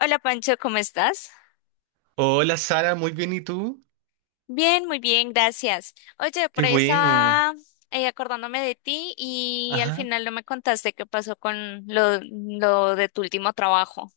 Hola Pancho, ¿cómo estás? Hola Sara, muy bien, ¿y tú? Bien, muy bien, gracias. Oye, Qué por ahí bueno. estaba acordándome de ti y al Ajá. final no me contaste qué pasó con lo de tu último trabajo.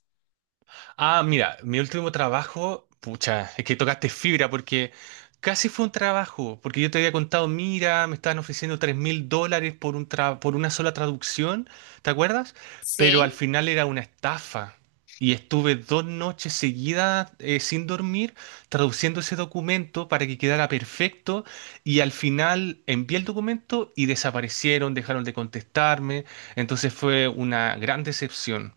Ah, mira, mi último trabajo, pucha, es que tocaste fibra porque casi fue un trabajo, porque yo te había contado, mira, me estaban ofreciendo 3.000 dólares por una sola traducción, ¿te acuerdas? Pero al Sí. final era una estafa y estuve 2 noches seguidas, sin dormir traduciendo ese documento para que quedara perfecto y al final envié el documento y desaparecieron, dejaron de contestarme, entonces fue una gran decepción.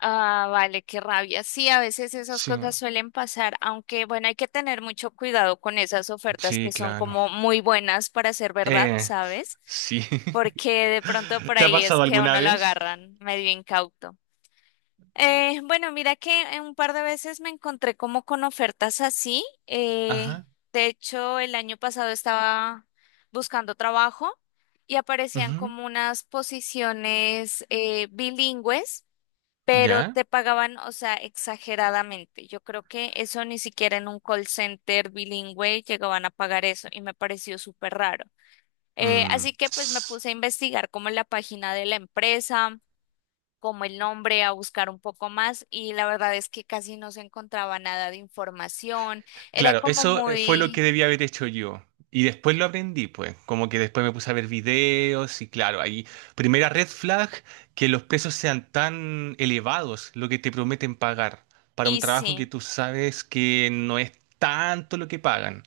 Ah, vale, qué rabia. Sí, a veces esas Sí, cosas suelen pasar, aunque bueno, hay que tener mucho cuidado con esas ofertas que sí, son claro. como muy buenas para ser verdad, Eh, ¿sabes? sí. Porque de pronto por ¿Te ha ahí es pasado que a alguna uno lo vez? agarran medio incauto. Bueno, mira que un par de veces me encontré como con ofertas así. Ajá. De hecho, el año pasado estaba buscando trabajo y aparecían Ujú. como unas posiciones bilingües, pero ¿Ya? te pagaban, o sea, exageradamente. Yo creo que eso ni siquiera en un call center bilingüe llegaban a pagar eso y me pareció súper raro. Mm. Así que pues me puse a investigar como en la página de la empresa, como el nombre, a buscar un poco más y la verdad es que casi no se encontraba nada de información. Era Claro, como eso, fue lo que muy... debía haber hecho yo. Y después lo aprendí, pues. Como que después me puse a ver videos y claro, ahí, primera red flag, que los precios sean tan elevados, lo que te prometen pagar, para un Y trabajo que sí, tú sabes que no es tanto lo que pagan.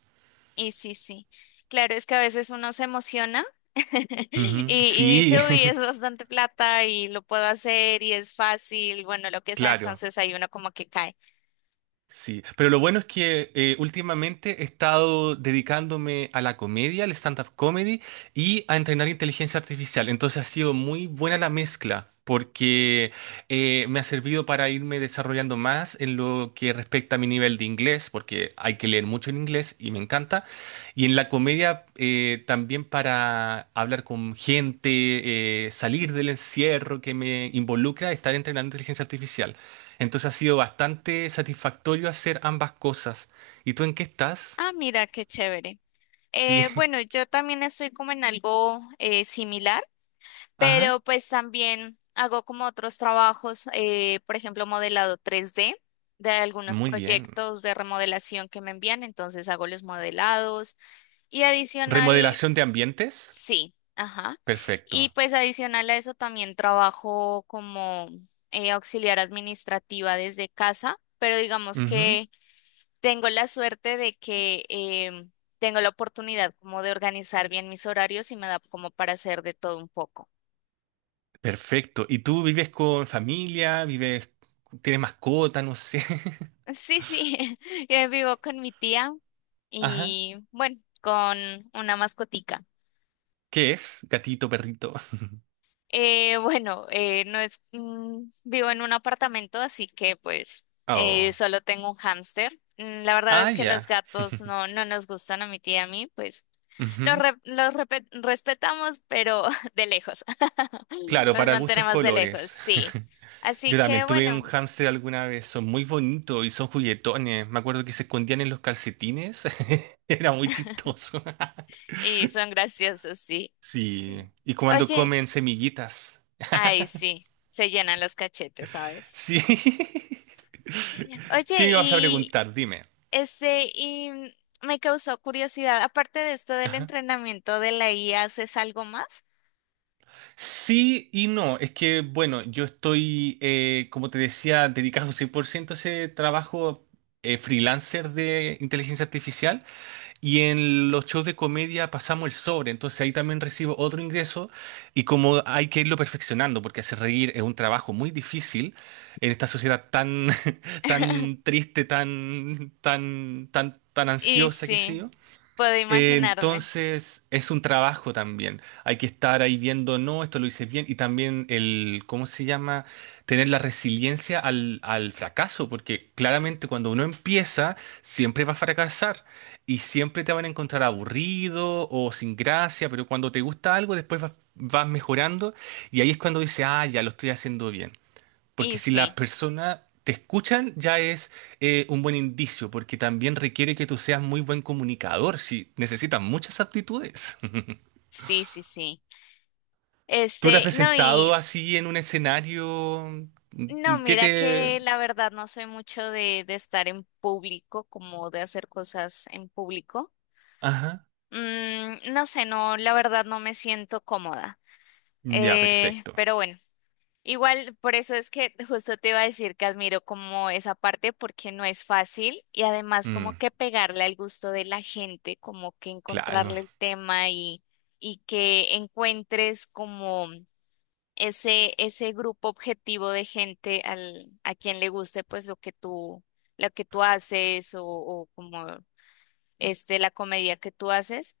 y sí, sí. Claro, es que a veces uno se emociona y, Ujú. y Sí, dice, uy, es bastante plata y lo puedo hacer y es fácil, bueno, lo que sea, claro. entonces ahí uno como que cae. Sí, pero lo bueno es que, últimamente he estado dedicándome a la comedia, al stand-up comedy y a entrenar inteligencia artificial. Entonces ha sido muy buena la mezcla porque, me ha servido para irme desarrollando más en lo que respecta a mi nivel de inglés, porque hay que leer mucho en inglés y me encanta. Y en la comedia, también para hablar con gente, salir del encierro que me involucra estar entrenando inteligencia artificial. Entonces ha sido bastante satisfactorio hacer ambas cosas. ¿Y tú en qué estás? Ah, mira, qué chévere. Sí. Bueno, yo también estoy como en algo similar. Pero Ajá. pues también hago como otros trabajos, por ejemplo, modelado 3D de algunos Muy bien. proyectos de remodelación que me envían, entonces hago los modelados y adicional, ¿Remodelación de ambientes? sí, ajá. Y Perfecto. pues adicional a eso también trabajo como auxiliar administrativa desde casa, pero digamos Ujú. que tengo la suerte de que tengo la oportunidad como de organizar bien mis horarios y me da como para hacer de todo un poco. Perfecto. ¿Y tú vives con familia? ¿Vives, tienes mascota? No sé. Sí, sí, vivo con mi tía Ajá. y bueno, con una mascotica. ¿Qué es? ¿Gatito, perrito? Bueno, no es, vivo en un apartamento, así que pues Oh. solo tengo un hámster. La verdad Ah, es que los ya. gatos no, no nos gustan a mi tía y a mí, pues los, Ujú. Los respetamos, pero de lejos. Claro, Los para gustos mantenemos de lejos, colores. sí. Así Yo que también tuve bueno, un hámster alguna vez, son muy bonitos y son juguetones. Me acuerdo que se escondían en los calcetines, era muy chistoso. y son graciosos, sí. Sí, y cuando Oye. comen semillitas. Ay, sí, se llenan los cachetes, ¿sabes? Sí. ¿Qué Oye, me ibas a y preguntar? Dime. Y me causó curiosidad, aparte de esto del Ajá. entrenamiento de la IA, ¿haces algo más? Sí y no, es que bueno, yo estoy, como te decía, dedicado 100% a ese trabajo, freelancer de inteligencia artificial. Y en los shows de comedia pasamos el sobre, entonces ahí también recibo otro ingreso y como hay que irlo perfeccionando, porque hacer reír es un trabajo muy difícil en esta sociedad tan, tan triste, tan, tan, tan, tan Y ansiosa que sé sí, yo. puedo imaginarme. Entonces es un trabajo también. Hay que estar ahí viendo, no, esto lo hice bien. Y también el, ¿cómo se llama? Tener la resiliencia al fracaso, porque claramente cuando uno empieza, siempre va a fracasar y siempre te van a encontrar aburrido o sin gracia, pero cuando te gusta algo, después vas mejorando y ahí es cuando dices, ah, ya lo estoy haciendo bien. Y Porque si las sí, personas te escuchan, ya es, un buen indicio, porque también requiere que tú seas muy buen comunicador, si necesitas muchas aptitudes. sí, sí, sí. ¿Tú te has No, presentado y así en un escenario, no, mm, que mira que te...? la verdad no soy mucho de estar en público, como de hacer cosas en público. Ajá. No sé, no, la verdad no me siento cómoda. Ya, perfecto. Pero bueno, igual por eso es que justo te iba a decir que admiro como esa parte porque no es fácil y además como Mm, que pegarle al gusto de la gente, como que claro. encontrarle el tema y que encuentres como ese grupo objetivo de gente al, a quien le guste pues lo que tú haces o como la comedia que tú haces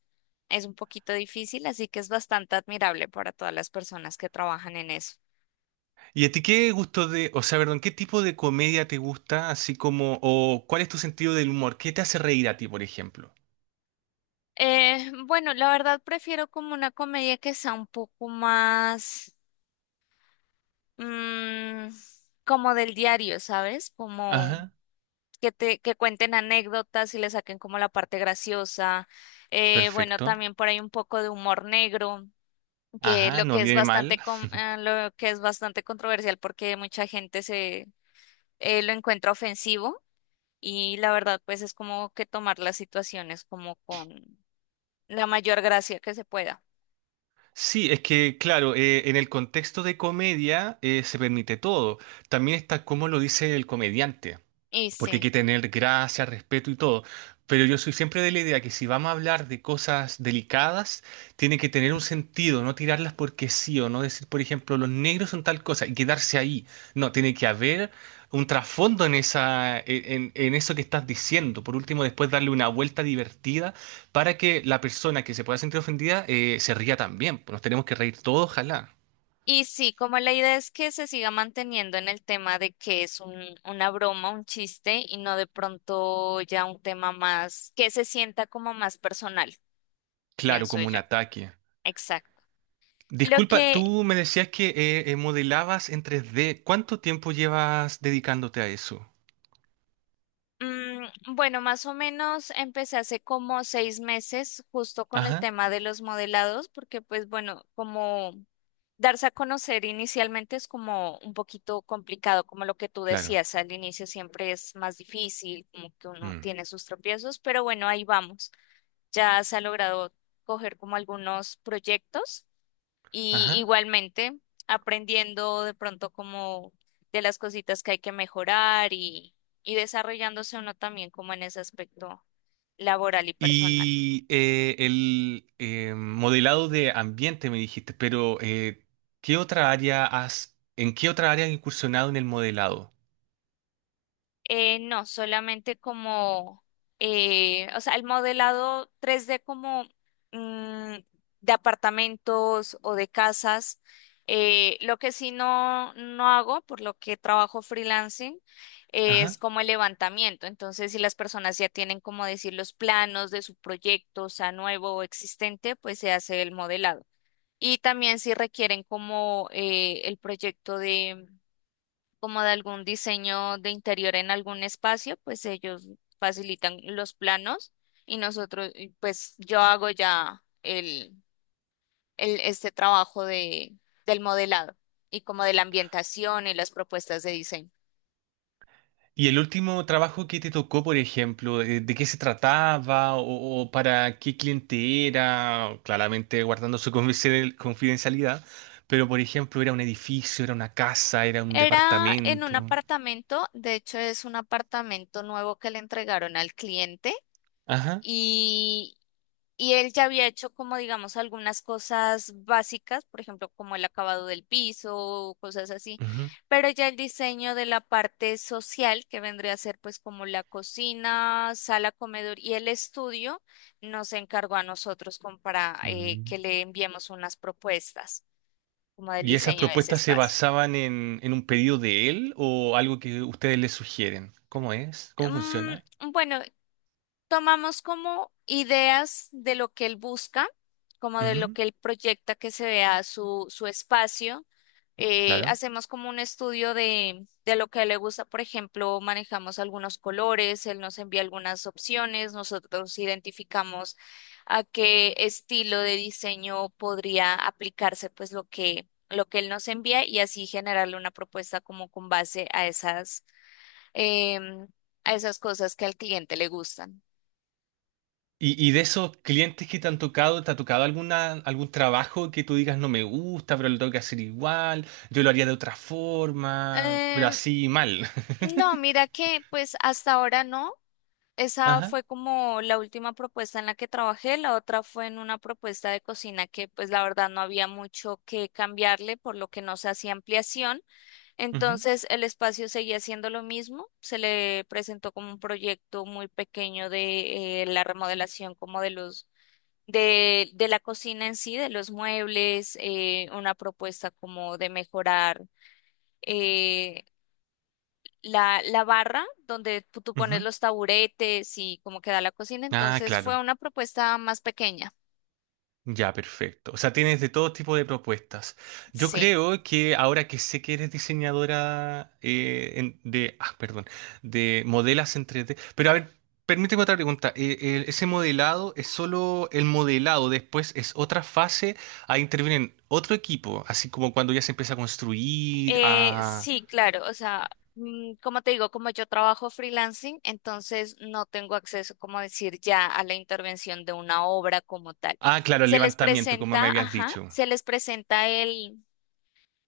es un poquito difícil, así que es bastante admirable para todas las personas que trabajan en eso. ¿Y a ti qué gusto de, o sea, perdón, qué tipo de comedia te gusta, así como, o cuál es tu sentido del humor? ¿Qué te hace reír a ti, por ejemplo? Bueno, la verdad prefiero como una comedia que sea un poco más mm, como del diario, ¿sabes? Como Ajá, que te que cuenten anécdotas y le saquen como la parte graciosa. Bueno, perfecto. también por ahí un poco de humor negro, que Ajá, lo no que es viene bastante mal. Lo que es bastante controversial porque mucha gente lo encuentra ofensivo y la verdad pues es como que tomar las situaciones como con la mayor gracia que se pueda. Sí, es que, claro, en el contexto de comedia se permite todo. También está cómo lo dice el comediante, Y porque hay sí, que tener gracia, respeto y todo. Pero yo soy siempre de la idea que si vamos a hablar de cosas delicadas, tiene que tener un sentido, no tirarlas porque sí o no decir, por ejemplo, los negros son tal cosa y quedarse ahí. No, tiene que haber un trasfondo en eso que estás diciendo. Por último, después darle una vuelta divertida para que la persona que se pueda sentir ofendida, se ría también. Pues nos tenemos que reír todos, ojalá. y sí, como la idea es que se siga manteniendo en el tema de que es un, una broma, un chiste y no de pronto ya un tema más que se sienta como más personal, Claro, pienso como un yo. ataque. Exacto. Lo Disculpa, que tú me decías que modelabas en 3D. ¿Cuánto tiempo llevas dedicándote a eso? Mm, bueno, más o menos empecé hace como 6 meses justo con el Ajá, tema de los modelados, porque pues bueno, como darse a conocer inicialmente es como un poquito complicado, como lo que tú claro. decías, al inicio siempre es más difícil, como que uno Mm. tiene sus tropiezos, pero bueno, ahí vamos. Ya se ha logrado coger como algunos proyectos. Y Ajá. igualmente aprendiendo de pronto como de las cositas que hay que mejorar y desarrollándose uno también como en ese aspecto laboral y personal. Y, el, modelado de ambiente me dijiste, pero, ¿qué otra área has, ¿en qué otra área has incursionado en el modelado? No, solamente como, o sea, el modelado 3D como mm, de apartamentos o de casas. Lo que sí no, no hago, por lo que trabajo freelancing, es como el levantamiento. Entonces, si las personas ya tienen, como decir, los planos de su proyecto, o sea, nuevo o existente, pues se hace el modelado. Y también si requieren como el proyecto como de algún diseño de interior en algún espacio, pues ellos facilitan los planos y nosotros, y pues yo hago ya el, trabajo de, del modelado y como de la ambientación y las propuestas de diseño. ¿Y el último trabajo que te tocó, por ejemplo, de qué se trataba, o para qué cliente era? Claramente guardando su confidencialidad, pero por ejemplo, ¿era un edificio, era una casa, era un Era en un departamento? apartamento, de hecho es un apartamento nuevo que le entregaron al cliente Ajá. y Y él ya había hecho como, digamos, algunas cosas básicas, por ejemplo, como el acabado del piso, cosas así, Ujú. pero ya el diseño de la parte social, que vendría a ser pues como la cocina, sala, comedor y el estudio, nos encargó a nosotros como para Mm. que le enviemos unas propuestas como del ¿Y esas diseño de ese propuestas se espacio. basaban en un pedido de él o algo que ustedes le sugieren? ¿Cómo es? ¿Cómo funciona? Bueno, tomamos como ideas de lo que él busca, como de lo Ujú. que él proyecta que se vea su, su espacio. Claro. Hacemos como un estudio de lo que a él le gusta, por ejemplo, manejamos algunos colores, él nos envía algunas opciones, nosotros identificamos a qué estilo de diseño podría aplicarse pues lo que él nos envía y así generarle una propuesta como con base a esas, em, a esas cosas que al cliente le gustan. Y de esos clientes que te han tocado, ¿te ha tocado algún trabajo que tú digas no me gusta, pero lo tengo que hacer igual? Yo lo haría de otra forma, pero Eh, así mal. no, mira que pues hasta ahora no. Esa Ajá. fue como la última propuesta en la que trabajé. La otra fue en una propuesta de cocina que pues la verdad no había mucho que cambiarle, por lo que no se hacía ampliación. Ujú, Entonces el espacio seguía siendo lo mismo. Se le presentó como un proyecto muy pequeño de la remodelación como de los de la cocina en sí, de los muebles, una propuesta como de mejorar. eh, la, la barra donde tú pones ujú. los taburetes y cómo queda la cocina. Ah, Entonces claro. fue una propuesta más pequeña. Ya, perfecto. O sea, tienes de todo tipo de propuestas. Yo Sí, creo que ahora que sé que eres diseñadora, en- de, ah, perdón, de modelas en 3D, pero a ver, permíteme otra pregunta. Ese modelado es solo el modelado, después es otra fase, ahí intervienen otro equipo, así como cuando ya se empieza a construir, a... sí, claro. O sea, como te digo, como yo trabajo freelancing, entonces no tengo acceso, como decir, ya a la intervención de una obra como tal. Ah, claro, el Se les levantamiento, como me presenta, habías ajá, dicho. se les presenta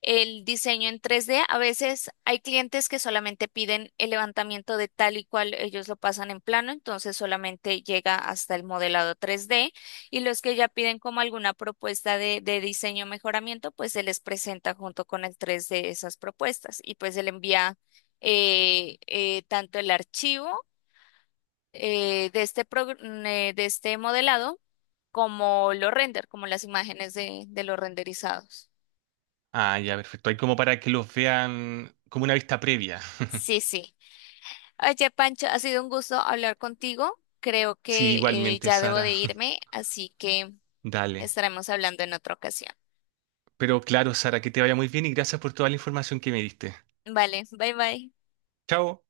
el diseño en 3D. A veces hay clientes que solamente piden el levantamiento de tal y cual ellos lo pasan en plano, entonces solamente llega hasta el modelado 3D. Y los que ya piden como alguna propuesta de diseño o mejoramiento, pues se les presenta junto con el 3D esas propuestas y pues se le envía tanto el archivo de este, de este modelado como los render, como las imágenes de los renderizados. Ah, ya, perfecto. Hay como para que los vean como una vista previa. Sí, sí. Oye, Pancho, ha sido un gusto hablar contigo. Creo Sí, que igualmente, ya debo Sara. de irme, así que Dale. estaremos hablando en otra ocasión. Pero claro, Sara, que te vaya muy bien y gracias por toda la información que me diste. Vale, bye bye. Chao.